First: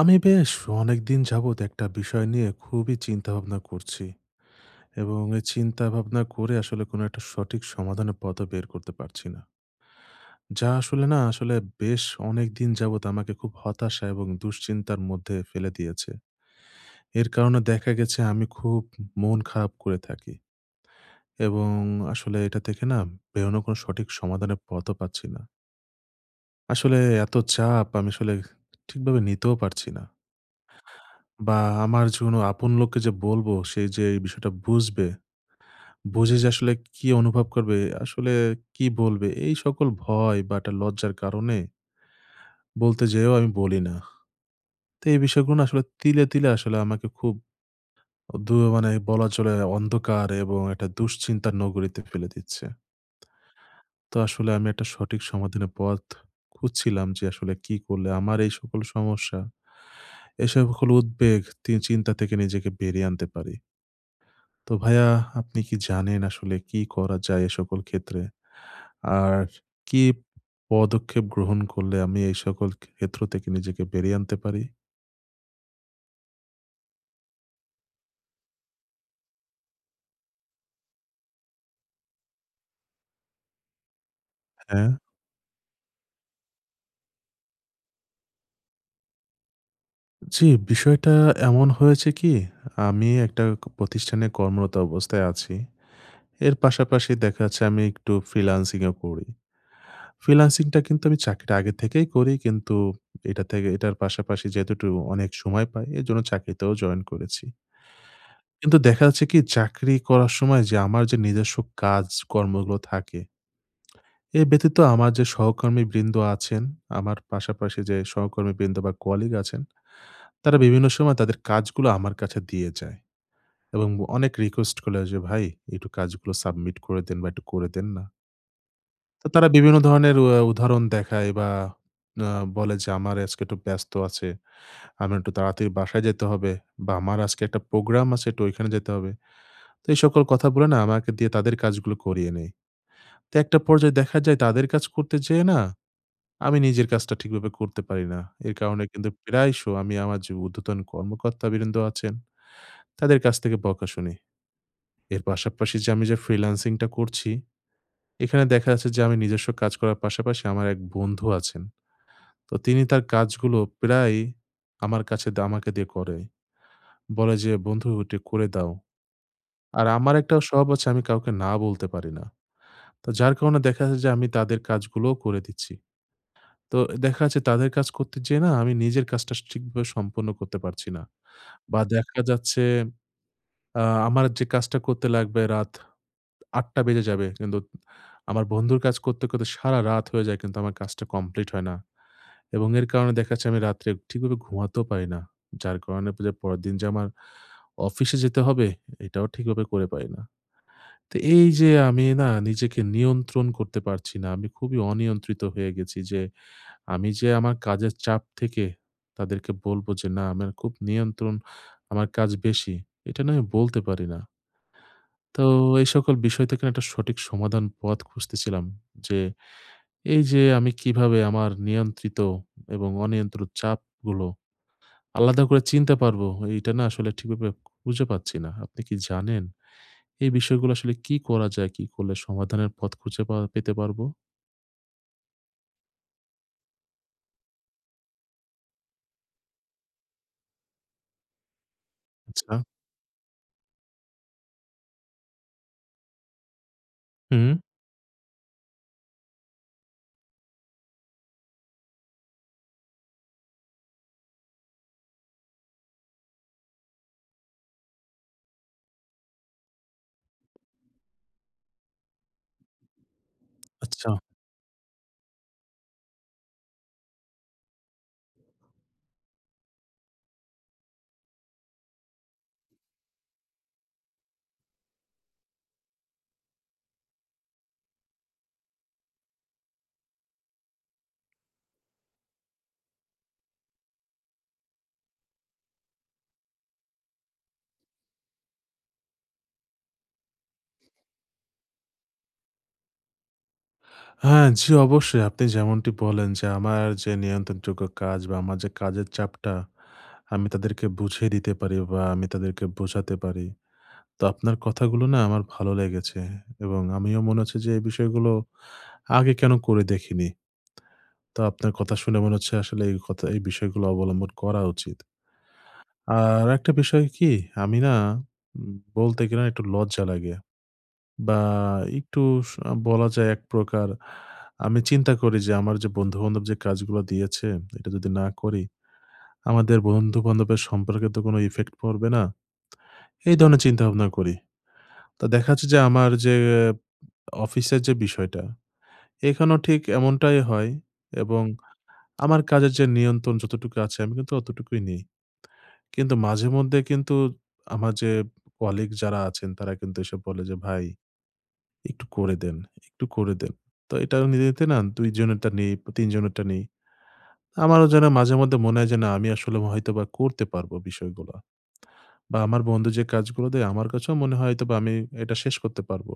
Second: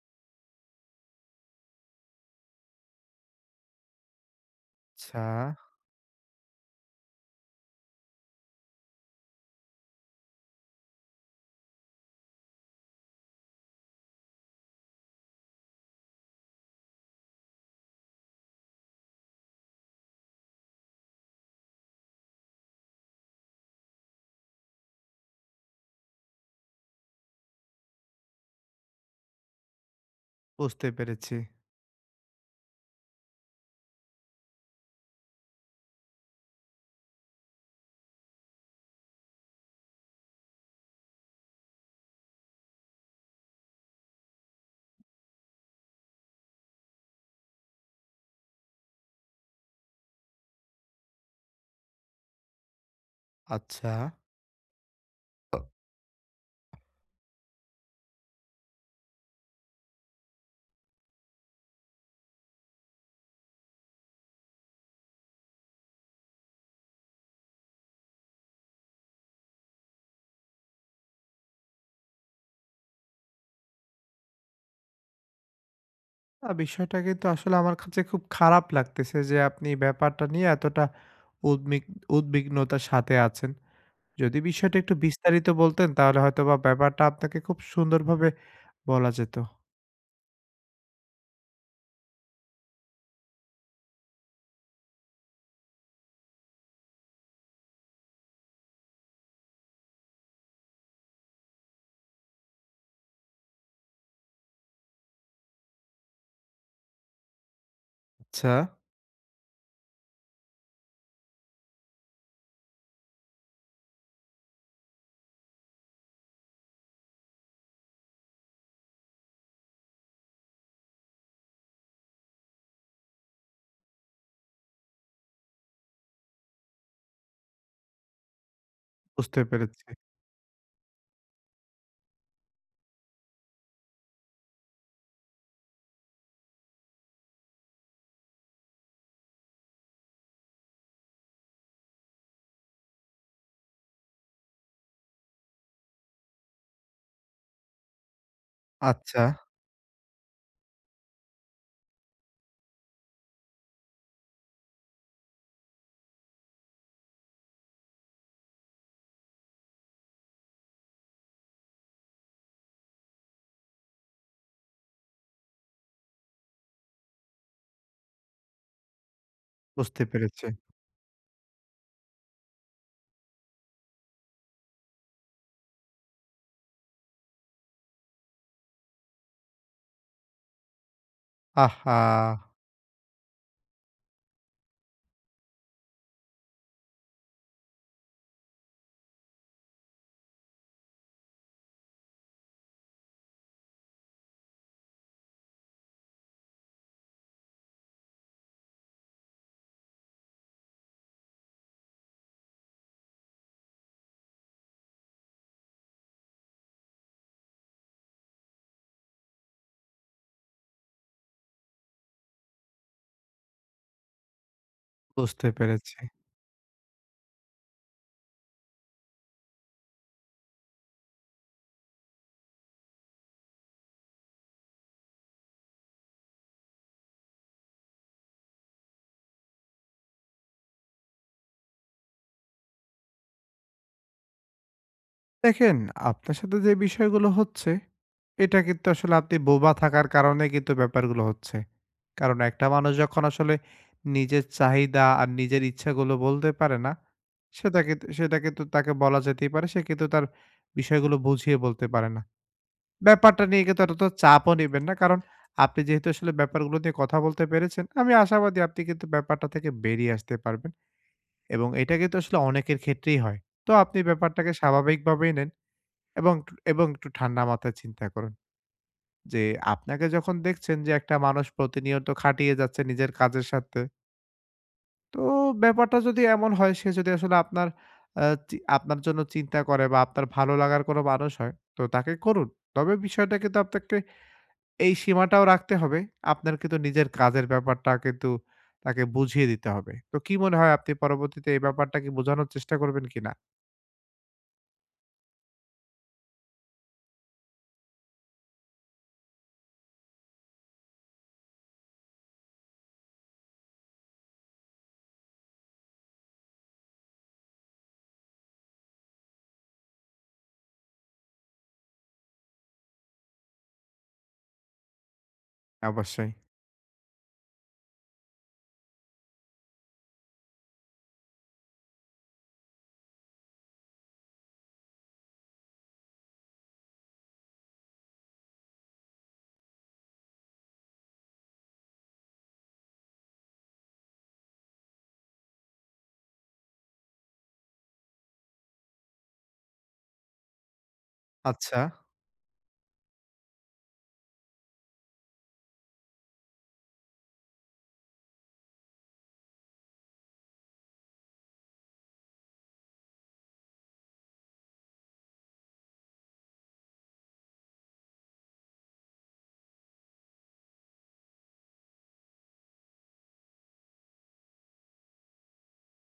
আমি বেশ অনেকদিন যাবৎ একটা বিষয় নিয়ে খুবই চিন্তাভাবনা করছি এবং আচ্ছা, এই চিন্তাভাবনা করে আসলে কোনো একটা সঠিক সমাধানের পথও বের করতে পারছি না। যা আসলে বেশ অনেকদিন যাবৎ আমাকে খুব হতাশা এবং দুশ্চিন্তার মধ্যে ফেলে দিয়েছে। এর কারণে দেখা গেছে আমি খুব মন খারাপ করে থাকি এবং আসলে এটা থেকে না বেরোনোর কোনো সঠিক সমাধানের পথও পাচ্ছি না। আসলে এত চাপ আমি আসলে ঠিকভাবে নিতেও পারছি না। বুঝতে পেরেছি। বা আমার যে কোনো আপন লোককে যে বলবো, সে যে এই বিষয়টা বুঝবে, বুঝে যে আসলে কি অনুভব করবে, আসলে কি বলবে? এই সকল ভয় বা একটা লজ্জার কারণে বলতে যেয়েও আমি বলি না। তো এই বিষয়গুলো না আসলে তিলে, তিলে আসলে আমাকে খুব মানে বলা চলে অন্ধকার এবং একটা দুশ্চিন্তার নগরীতে ফেলে দিচ্ছে। আচ্ছা। তো আসলে আমি একটা সঠিক সমাধানের পথ খুঁজছিলাম যে আসলে কি করলে আমার এই সকল সমস্যা, এই সকল উদ্বেগ, চিন্তা থেকে নিজেকে বেরিয়ে আনতে পারি? তো ভাইয়া, আপনি কি জানেন আসলে কি করা যায় এ সকল ক্ষেত্রে? আর কি পদক্ষেপ গ্রহণ করলে আমি এই সকল ক্ষেত্র থেকে নিজেকে বেরিয়ে আনতে পারি? বিষয়টা কিন্তু আসলে আমার কাছে খুব খারাপ লাগতেছে যে আপনি এই ব্যাপারটা নিয়ে এতটা উদ্বিগ উদ্বিগ্নতার সাথে আছেন। যদি বিষয়টা হ্যাঁ, একটু বিস্তারিত বলতেন তাহলে হয়তোবা ব্যাপারটা আপনাকে খুব সুন্দরভাবে বলা যেত। জি, বিষয়টা এমন হয়েছে কি আমি একটা প্রতিষ্ঠানে কর্মরত অবস্থায় আছি। এর পাশাপাশি দেখা যাচ্ছে আমি একটু ফ্রিল্যান্সিং ও করি। ফ্রিল্যান্সিং টা কিন্তু আমি চাকরিটা আগে থেকেই করি, কিন্তু এটা থেকে এটার পাশাপাশি যেহেতু একটু অনেক সময় পাই এজন্য চাকরিতেও জয়েন করেছি। আচ্ছা, কিন্তু দেখা যাচ্ছে কি চাকরি করার সময় যে আমার যে নিজস্ব কাজকর্মগুলো থাকে, এ ব্যতীত আমার যে সহকর্মীবৃন্দ আছেন, আমার পাশাপাশি যে সহকর্মীবৃন্দ বা কলিগ আছেন, তারা বিভিন্ন সময় তাদের কাজগুলো আমার কাছে দিয়ে যায়। এবং অনেক রিকোয়েস্ট করলে যে, "ভাই, একটু কাজগুলো সাবমিট করে দেন বা একটু করে দেন না?" তো বুঝতে তারা বিভিন্ন পেরেছি। ধরনের উদাহরণ দেখায় বা আ বলে যে, "আমার আজকে একটু ব্যস্ত আছে। আমার একটু তাড়াতাড়ি বাসায় যেতে হবে বা আমার আজকে একটা প্রোগ্রাম আছে, একটু ওইখানে যেতে হবে।" তো এই সকল কথা বলে না আমাকে দিয়ে তাদের কাজগুলো করিয়ে নেয়। তো একটা পর্যায়ে দেখা যায় তাদের কাজ করতে যেয়ে না আমি নিজের কাজটা ঠিকভাবে করতে পারি না। এর কারণে কিন্তু আচ্ছা, প্রায়শ আমি আমার যে ঊর্ধ্বতন কর্মকর্তাবৃন্দ আছেন তাদের কাছ থেকে বকা শুনি। এর পাশাপাশি যে আমি যে ফ্রিল্যান্সিং টা করছি, এখানে দেখা যাচ্ছে যে আমি নিজস্ব কাজ করার পাশাপাশি আমার এক বন্ধু আছেন। তো তিনি তার কাজগুলো প্রায়ই আমার কাছে আমাকে দিয়ে করায়। বলে যে, "বন্ধু, এটা করে দাও।" আর বুঝতে আমার একটা পেরেছি। স্বভাব আছে, আমি কাউকে না বলতে পারি না। তো যার কারণে দেখা যাচ্ছে যে আমি তাদের কাজগুলোও করে দিচ্ছি। তো দেখা যাচ্ছে তাদের কাজ করতে যেয়ে না আমি নিজের কাজটা ঠিকভাবে সম্পন্ন করতে পারছি না। বা আহা! দেখা যাচ্ছে আ আমার যে কাজটা করতে লাগবে রাত ৮:০০ বেজে যাবে। কিন্তু আমার বন্ধুর কাজ করতে, করতে সারা রাত হয়ে যায় কিন্তু আমার কাজটা কমপ্লিট হয় না। এবং এর কারণে দেখা যাচ্ছে আমি রাত্রে ঠিকভাবে ঘুমাতেও পারি না। যার কারণে যে পরের দিন যে আমার অফিসে যেতে হবে, এটাও ঠিকভাবে করে পারি না। তো এই যে আমি না নিজেকে নিয়ন্ত্রণ করতে পারছি না। আমি খুবই অনিয়ন্ত্রিত হয়ে গেছি যে, আমি যে আমার কাজের চাপ থেকে তাদেরকে বলব যে, না, আমার খুব নিয়ন্ত্রণ, আমার কাজ বেশি। এটা না আমি বলতে পারি না। তো বুঝতে এই পেরেছি। সকল বিষয় থেকে না একটা সঠিক সমাধান পথ খুঁজতেছিলাম যে, এই যে আমি কিভাবে আমার নিয়ন্ত্রিত এবং অনিয়ন্ত্রিত চাপগুলো আলাদা করে চিনতে পারবো, এইটা না আসলে ঠিকভাবে খুঁজে পাচ্ছি না। আপনি কি জানেন? এই বিষয়গুলো আসলে কি করা যায়? কি করলে সমাধানের পথ খুঁজে পেতে পারবো? দেখেন, আপনার সাথে যে বিষয়গুলো হচ্ছে, এটা কিন্তু আসলে আপনি বোবা থাকার কারণে কিন্তু ব্যাপারগুলো হচ্ছে। কারণ আচ্ছা। একটা মানুষ যখন আসলে নিজের চাহিদা আর নিজের ইচ্ছাগুলো বলতে পারে না, হুম। সেটা কিন্তু তাকে বলা যেতেই পারে। সে কিন্তু তার বিষয়গুলো বুঝিয়ে বলতে পারে না। ব্যাপারটা নিয়ে কিন্তু এতটা চাপও নিবেন না। কারণ আপনি যেহেতু আসলে ব্যাপারগুলো নিয়ে কথা বলতে পেরেছেন, আমি আশাবাদী আপনি কিন্তু ব্যাপারটা থেকে বেরিয়ে আসতে পারবেন এবং এটা কিন্তু আসলে অনেকের ক্ষেত্রেই হয়। তো আপনি আচ্ছা। ব্যাপারটাকে স্বাভাবিকভাবেই নেন। এবং একটু ঠান্ডা মাথায় চিন্তা করুন। যে আপনাকে যখন দেখছেন যে একটা মানুষ প্রতিনিয়ত খাটিয়ে যাচ্ছে নিজের কাজের স্বার্থে, তো ব্যাপারটা যদি এমন হয় সে যদি আসলে আপনার আ চি আপনার জন্য চিন্তা করে বা আপনার ভালো লাগার কোনো মানুষ হয়, তো তাকে করুন। তবে বিষয়টা কিন্তু আপনাকে এই সীমাটাও রাখতে হবে। আপনার কিন্তু নিজের কাজের ব্যাপারটা কিন্তু তাকে বুঝিয়ে দিতে হবে। তো কি মনে হয় আপনি পরবর্তীতে এই ব্যাপারটা কি বোঝানোর চেষ্টা করবেন কিনা? হ্যাঁ, জি, অবশ্যই। আপনি যেমনটি বললেন যে আমার যে নিয়ন্ত্রণযোগ্য কাজ বা আমার যে কাজের চাপটা, আমি তাদেরকে বুঝিয়ে দিতে পারি বা আমি তাদেরকে বোঝাতে পারি। তো আপনার কথাগুলো না আমার ভালো লেগেছে এবং আমিও মনে হচ্ছে যে এই বিষয়গুলো আগে কেন করে দেখিনি। তো আপনার কথা শুনে মনে হচ্ছে আসলে এই বিষয়গুলো অবলম্বন করা উচিত। অবশ্যই। আর একটা বিষয় কি, আমি না বলতে গেলে একটু লজ্জা লাগে বা একটু স- বলা যায় এক প্রকার আমি চিন্তা করি যে আমার যে বন্ধু বান্ধব যে কাজগুলো দিয়েছে এটা যদি না করি আমাদের বন্ধু বান্ধবের সম্পর্কে তো কোনো ইফেক্ট পড়বে না, এই ধরনের চিন্তা ভাবনা করি। তা দেখা যাচ্ছে যে আমার যে অফিসের যে বিষয়টা, এখানেও ঠিক এমনটাই হয় এবং আচ্ছা, আমার কাজের যে নিয়ন্ত্রণ যতটুকু আছে আমি কিন্তু অতটুকুই নিই, কিন্তু মাঝে মধ্যে কিন্তু আমার যে কলিগ যারা আছেন তারা কিন্তু এসে বলে যে, "ভাই, একটু করে দেন, একটু করে দেন।" তো এটা নিতে, নিতে না ২ জনেরটা নেই, ৩ জনেরটা নেই। আমারও যেন মাঝে মধ্যে মনে হয় যে, না, আমি আসলে হয়তোবা করতে পারবো বিষয়গুলা। বা আমার বন্ধু যে কাজগুলো দেয় আমার কাছেও মনে হয় হয়তোবা আমি এটা শেষ করতে পারবো।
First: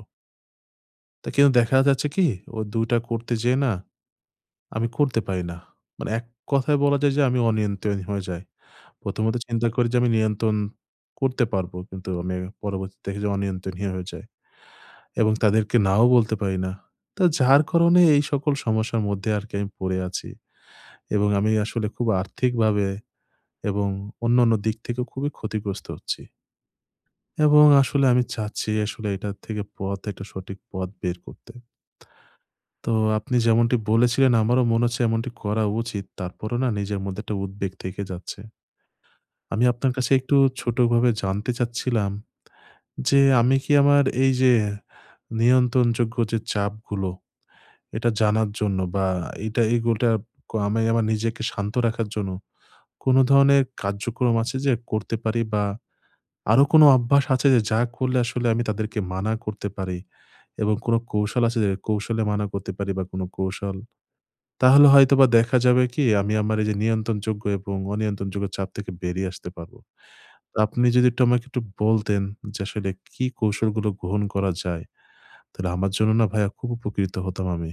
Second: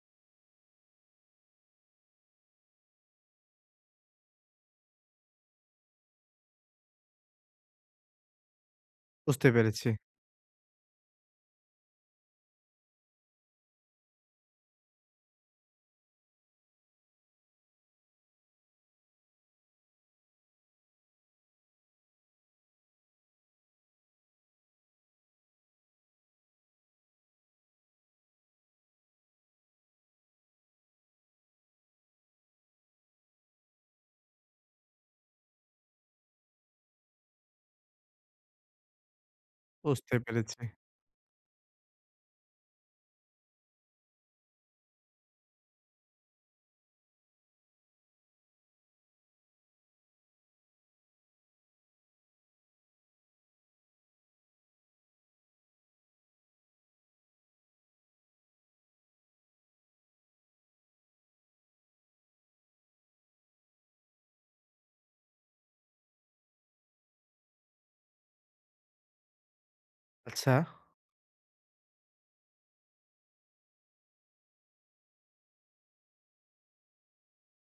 তা কিন্তু দেখা যাচ্ছে কি ওই ২ টা করতে যেয়ে না আমি করতে পারি না। মানে এক কথায় বলা যায় যে আমি অনিয়ন্ত্রণ হয়ে যাই। প্রথমত বুঝতে চিন্তা করি পেরেছি, যে আমি নিয়ন্ত্রণ করতে পারবো, কিন্তু আমি পরবর্তীতে দেখি যে অনিয়ন্ত্রণীয় হয়ে যায় এবং তাদেরকে নাও বলতে পারি না। তো যার কারণে এই সকল সমস্যার মধ্যে আরকি আমি পড়ে আছি এবং আমি আসলে খুব আর্থিকভাবে এবং অন্যান্য দিক থেকেও খুবই ক্ষতিগ্রস্ত হচ্ছি। এবং আসলে আমি চাচ্ছি আসলে এটার থেকে একটা সঠিক পথ বের করতে। তো আপনি যেমনটি বলেছিলেন আমারও মনে হচ্ছে এমনটি করা উচিত। তারপরও না নিজের মধ্যে একটা উদ্বেগ থেকে যাচ্ছে। আমি আপনার কাছে বুঝতে একটু পেরেছি। ছোটভাবে জানতে চাচ্ছিলাম যে আমি কি আমার এই যে নিয়ন্ত্রণযোগ্য যে চাপগুলো, এটা জানার জন্য বা এগুলোটা, আমি আমার নিজেকে শান্ত রাখার জন্য কোন ধরনের কার্যক্রম আছে যে করতে পারি বা আরো কোন অভ্যাস আছে যে যা করলে আসলে আমি তাদেরকে মানা করতে পারি এবং কোন কৌশল আছে যে কৌশলে মানা করতে পারি বা কোন কৌশল? তাহলে হয়তোবা দেখা যাবে কি আমি আমার এই যে নিয়ন্ত্রণযোগ্য এবং অনিয়ন্ত্রণযোগ্য চাপ থেকে বেরিয়ে আসতে পারবো। আচ্ছা। আপনি যদি একটু আমাকে একটু বলতেন যে আসলে কি কৌশলগুলো গ্রহণ করা যায়? তাহলে আমার জন্য না, ভাইয়া, খুব উপকৃত হতাম আমি।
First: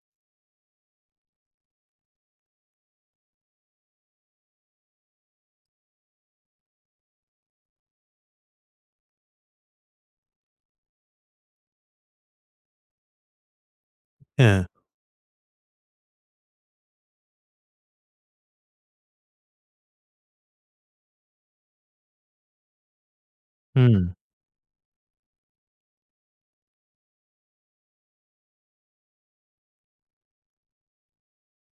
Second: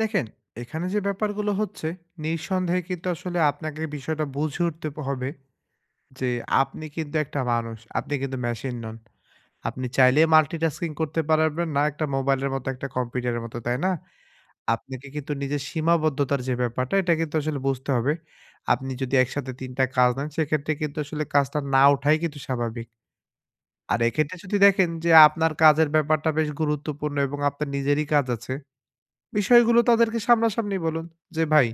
দেখেন, এখানে যে ব্যাপারগুলো হচ্ছে, নিঃসন্দেহে কিন্তু আসলে আপনাকে বিষয়টা বুঝে উঠতে হবে যে আপনি কিন্তু একটা মানুষ, আপনি কিন্তু মেশিন নন। আপনি চাইলে মাল্টিটাস্কিং করতে পারবেন না একটা মোবাইলের মতো, একটা কম্পিউটারের মতো, তাই না? হ্যাঁ। আপনাকে কিন্তু নিজের সীমাবদ্ধতার যে ব্যাপারটা, এটা কিন্তু আসলে বুঝতে হবে। আপনি যদি একসাথে ৩ টা কাজ নেন, সেক্ষেত্রে কিন্তু আসলে কাজটা না ওঠাই কিন্তু স্বাভাবিক। হুম। আর এক্ষেত্রে যদি দেখেন যে আপনার কাজের ব্যাপারটা বেশ গুরুত্বপূর্ণ এবং আপনার নিজেরই কাজ আছে, বিষয়গুলো তাদেরকে সামনাসামনি বলুন যে, "ভাই,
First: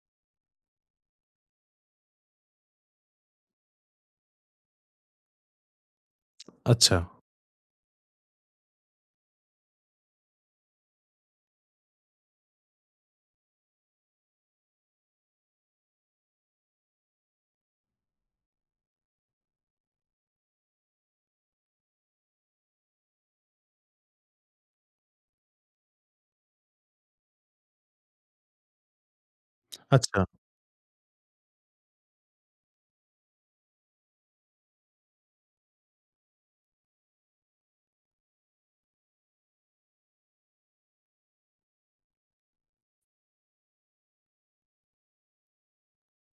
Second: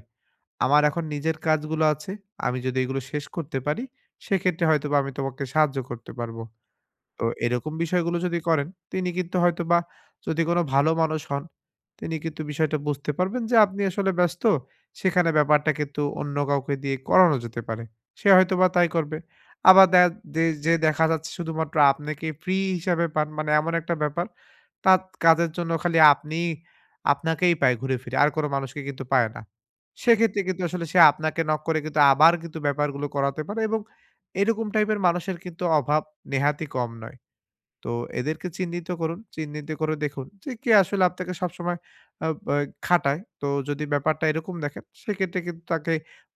আমার এখন নিজের কাজগুলো আছে। আমি যদি এগুলো শেষ করতে পারি, সেক্ষেত্রে হয়তোবা আমি তোমাকে সাহায্য করতে পারব। আচ্ছা। তো এরকম বিষয়গুলো যদি করেন, তিনি কিন্তু হয়তোবা যদি কোনো ভালো মানুষ হন, তিনি কিন্তু বিষয়টা বুঝতে পারবেন যে আপনি আসলে ব্যস্ত। সেখানে ব্যাপারটা কিন্তু অন্য কাউকে দিয়ে করানো যেতে পারে। সে হয়তোবা তাই করবে। আবার দে যে যে দেখা যাচ্ছে শুধুমাত্র আপনাকে ফ্রি হিসাবে পান, মানে এমন একটা ব্যাপার, তার কাজের জন্য খালি আপনাকেই পায় ঘুরে ফিরে। আর কোনো মানুষকে কিন্তু পায় না। আচ্ছা। সেক্ষেত্রে কিন্তু আসলে সে আপনাকে নক করে কিন্তু আবার কিন্তু ব্যাপারগুলো করাতে পারে এবং এরকম টাইপের মানুষের কিন্তু অভাব নেহাতই কম নয়। তো এদেরকে চিহ্নিত করুন। চিহ্নিত করে দেখুন যে কে আসলে আপনাকে সবসময় আ বা খাটায়। তো যদি ব্যাপারটা এরকম দেখেন সেক্ষেত্রে কিন্তু তাকে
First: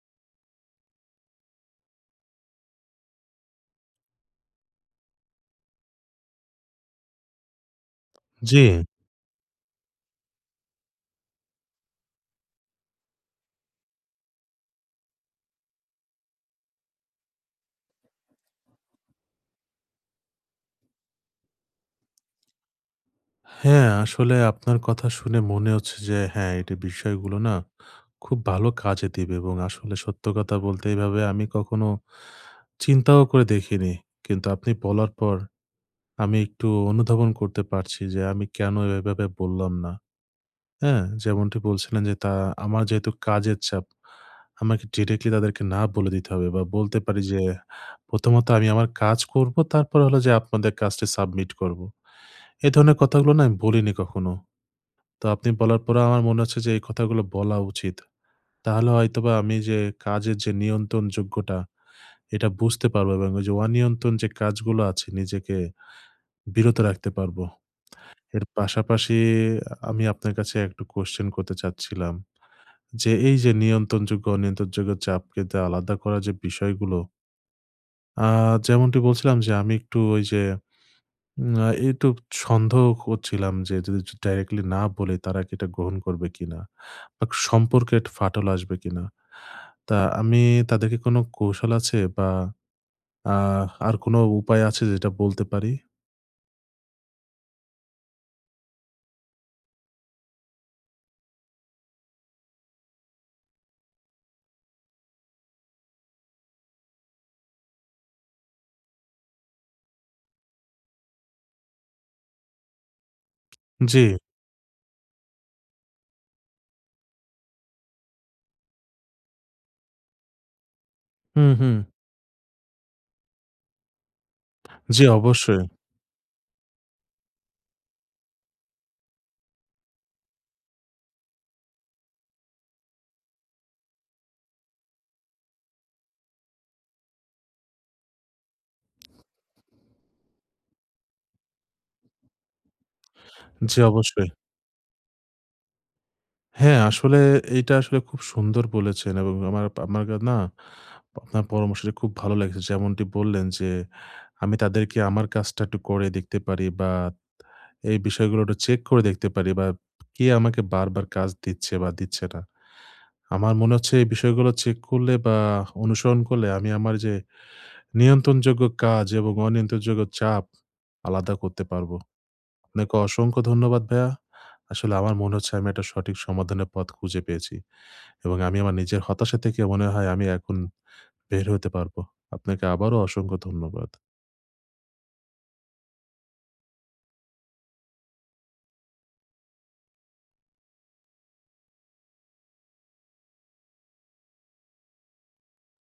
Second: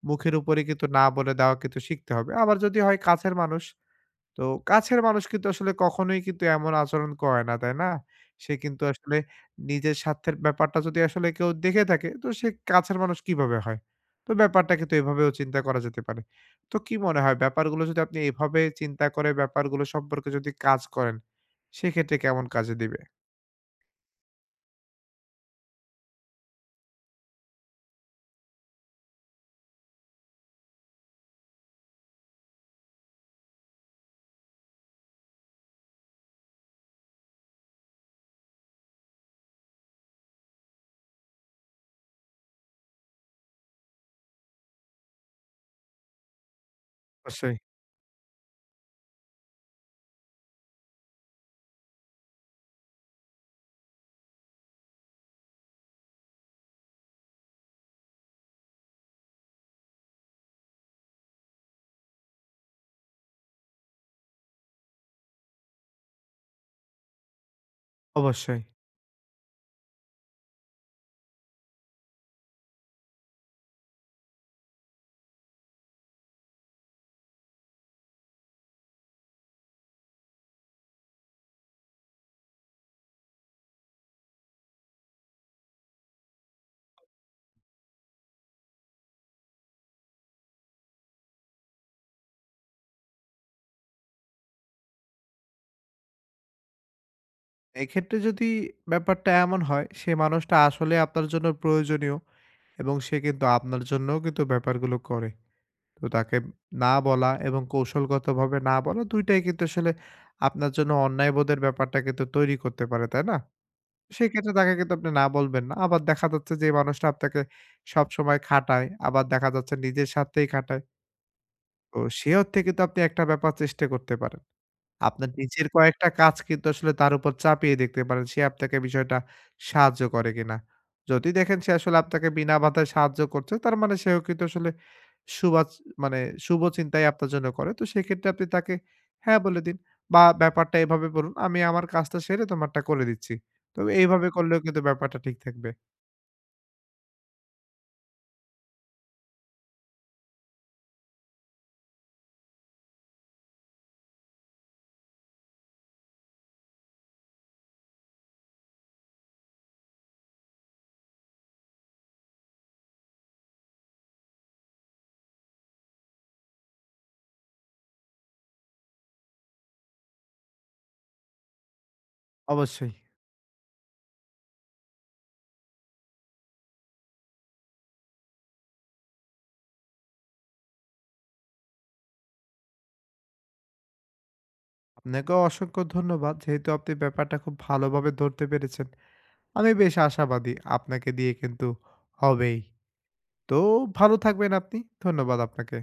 মুখের উপরে কিন্তু না বলে দেওয়া কিন্তু শিখতে হবে। আবার যদি হয় কাছের মানুষ তো কাছের মানুষ কিন্তু আসলে কখনোই কিন্তু এমন আচরণ করে না, তাই না? সে জি। কিন্তু আসলে নিজের স্বার্থের ব্যাপারটা যদি আসলে কেউ দেখে থাকে, তো সে কাছের মানুষ কিভাবে হয়? তো ব্যাপারটা কিন্তু এভাবেও চিন্তা করা যেতে পারে। তো কি মনে হয় ব্যাপারগুলো যদি আপনি এভাবে চিন্তা করে ব্যাপারগুলো সম্পর্কে যদি কাজ করেন, সেক্ষেত্রে কেমন কাজে দিবে? হ্যাঁ, আসলে আপনার কথা শুনে মনে হচ্ছে যে, হ্যাঁ, এটা বিষয়গুলো না খুব ভালো কাজে দিবে এবং আসলে সত্য কথা বলতে এভাবে আমি কখনো চিন্তাও করে দেখিনি। কিন্তু আপনি বলার পর আমি একটু অনুধাবন করতে পারছি যে আমি কেন এভাবে বললাম না। হ্যাঁ, যেমনটি বলছিলেন যে, তা আমার যেহেতু কাজের চাপ, আমাকে ডিরেক্টলি তাদেরকে না বলে দিতে হবে বা বলতে পারি যে অবশ্যই, প্রথমত আমি আমার কাজ করব, তারপরে হলো যে আপনাদের কাজটি সাবমিট করব। এ ধরনের কথাগুলো না আমি বলিনি কখনো। তো আপনি বলার পরে আমার মনে হচ্ছে যে এই কথাগুলো বলা উচিত। তাহলে হয়তোবা আমি যে কাজের যে নিয়ন্ত্রণ যোগ্যটা, এটা বুঝতে পারবো এবং ওই যে অনিয়ন্ত্রণ যে কাজগুলো আছে নিজেকে বিরত রাখতে পারবো। এর অবশ্যই। পাশাপাশি আমি আপনার কাছে একটু কোয়েশ্চেন করতে চাচ্ছিলাম। যে এই যে নিয়ন্ত্রণযোগ্য, অনিয়ন্ত্রণযোগ্য চাপকে তে আলাদা করার যে বিষয়গুলো, আ যেমনটি বলছিলাম যে আমি একটু ওই যে উম আ একটু সন্দেহ করছিলাম যে যদি ডাইরেক্টলি না বলি তারা কি এটা গ্রহণ করবে কিনা? বা সম্পর্কে একটা ফাটল আসবে কিনা? তা আমি তাদেরকে কোনো কৌশল আছে বা আ আর কোনো উপায় আছে যেটা বলতে পারি? এক্ষেত্রে যদি ব্যাপারটা এমন হয়, সে মানুষটা আসলে আপনার জন্য প্রয়োজনীয় এবং সে কিন্তু আপনার জন্যও কিন্তু ব্যাপারগুলো করে। তো তাকে না বলা এবং কৌশলগতভাবে না বলা ২ টাই কিন্তু আসলে আপনার জন্য অন্যায়বোধের ব্যাপারটা কিন্তু তৈরি করতে পারে, তাই না? জি। সেক্ষেত্রে তাকে কিন্তু আপনি না বলবেন না। আবার দেখা যাচ্ছে যে এই মানুষটা আপনাকে সবসময় খাটায়, আবার দেখা যাচ্ছে নিজের স্বার্থেই খাটায়। হুম, হুম। তো সে অর্থে কিন্তু আপনি একটা ব্যাপার চেষ্টা করতে পারেন। জি, আপনার অবশ্যই। নিজের কয়েকটা কাজ কিন্তু আসলে তার উপর চাপিয়ে দেখতে পারেন, সে আপনাকে বিষয়টা সাহায্য করে কিনা। যদি দেখেন সে আসলে আপনাকে বিনা বাধায় সাহায্য করছে, তার মানে সেও কিন্তু আসলে সুবাচ মানে শুভ চিন্তাই আপনার জন্য করে। তো সেক্ষেত্রে আপনি তাকে হ্যাঁ বলে দিন বা ব্যাপারটা এভাবে বলুন, "আমি আমার কাজটা সেরে তোমারটা করে দিচ্ছি।" জি, তো এইভাবে অবশ্যই। করলেও কিন্তু ব্যাপারটা ঠিক থাকবে। হ্যাঁ, আসলে এইটা আসলে খুব সুন্দর বলেছেন এবং আমার আমার কা- না, আপনার পরামর্শটা খুব ভালো লেগেছে। যেমনটি বললেন যে, আমি তাদেরকে আমার কাজটা একটু করে দেখতে পারি বা এই বিষয়গুলো একটু চেক করে দেখতে পারি বা কে আমাকে বারবার কাজ দিচ্ছে বা দিচ্ছে না। আমার মনে হচ্ছে এই বিষয়গুলো চেক করলে বা অনুসরণ করলে আমি আমার যে নিয়ন্ত্রণযোগ্য কাজ এবং অনিয়ন্ত্রণযোগ্য চাপ আলাদা করতে পারবো। অবশ্যই। আপনাকে অসংখ্য ধন্যবাদ, ভাইয়া। আসলে আমার মনে হচ্ছে আমি একটা সঠিক সমাধানের পথ খুঁজে পেয়েছি। এবং আমি আমার নিজের হতাশা থেকে মনে হয় আমি এখন বের হতে পারবো। আপনাকে আবারও অসংখ্য ধন্যবাদ। আপনাকেও অসংখ্য ধন্যবাদ। যেহেতু আপনি ব্যাপারটা খুব ভালোভাবে ধরতে পেরেছেন, আমি বেশ আশাবাদী আপনাকে দিয়ে কিন্তু হবেই। তো ভালো থাকবেন আপনি। ধন্যবাদ আপনাকে।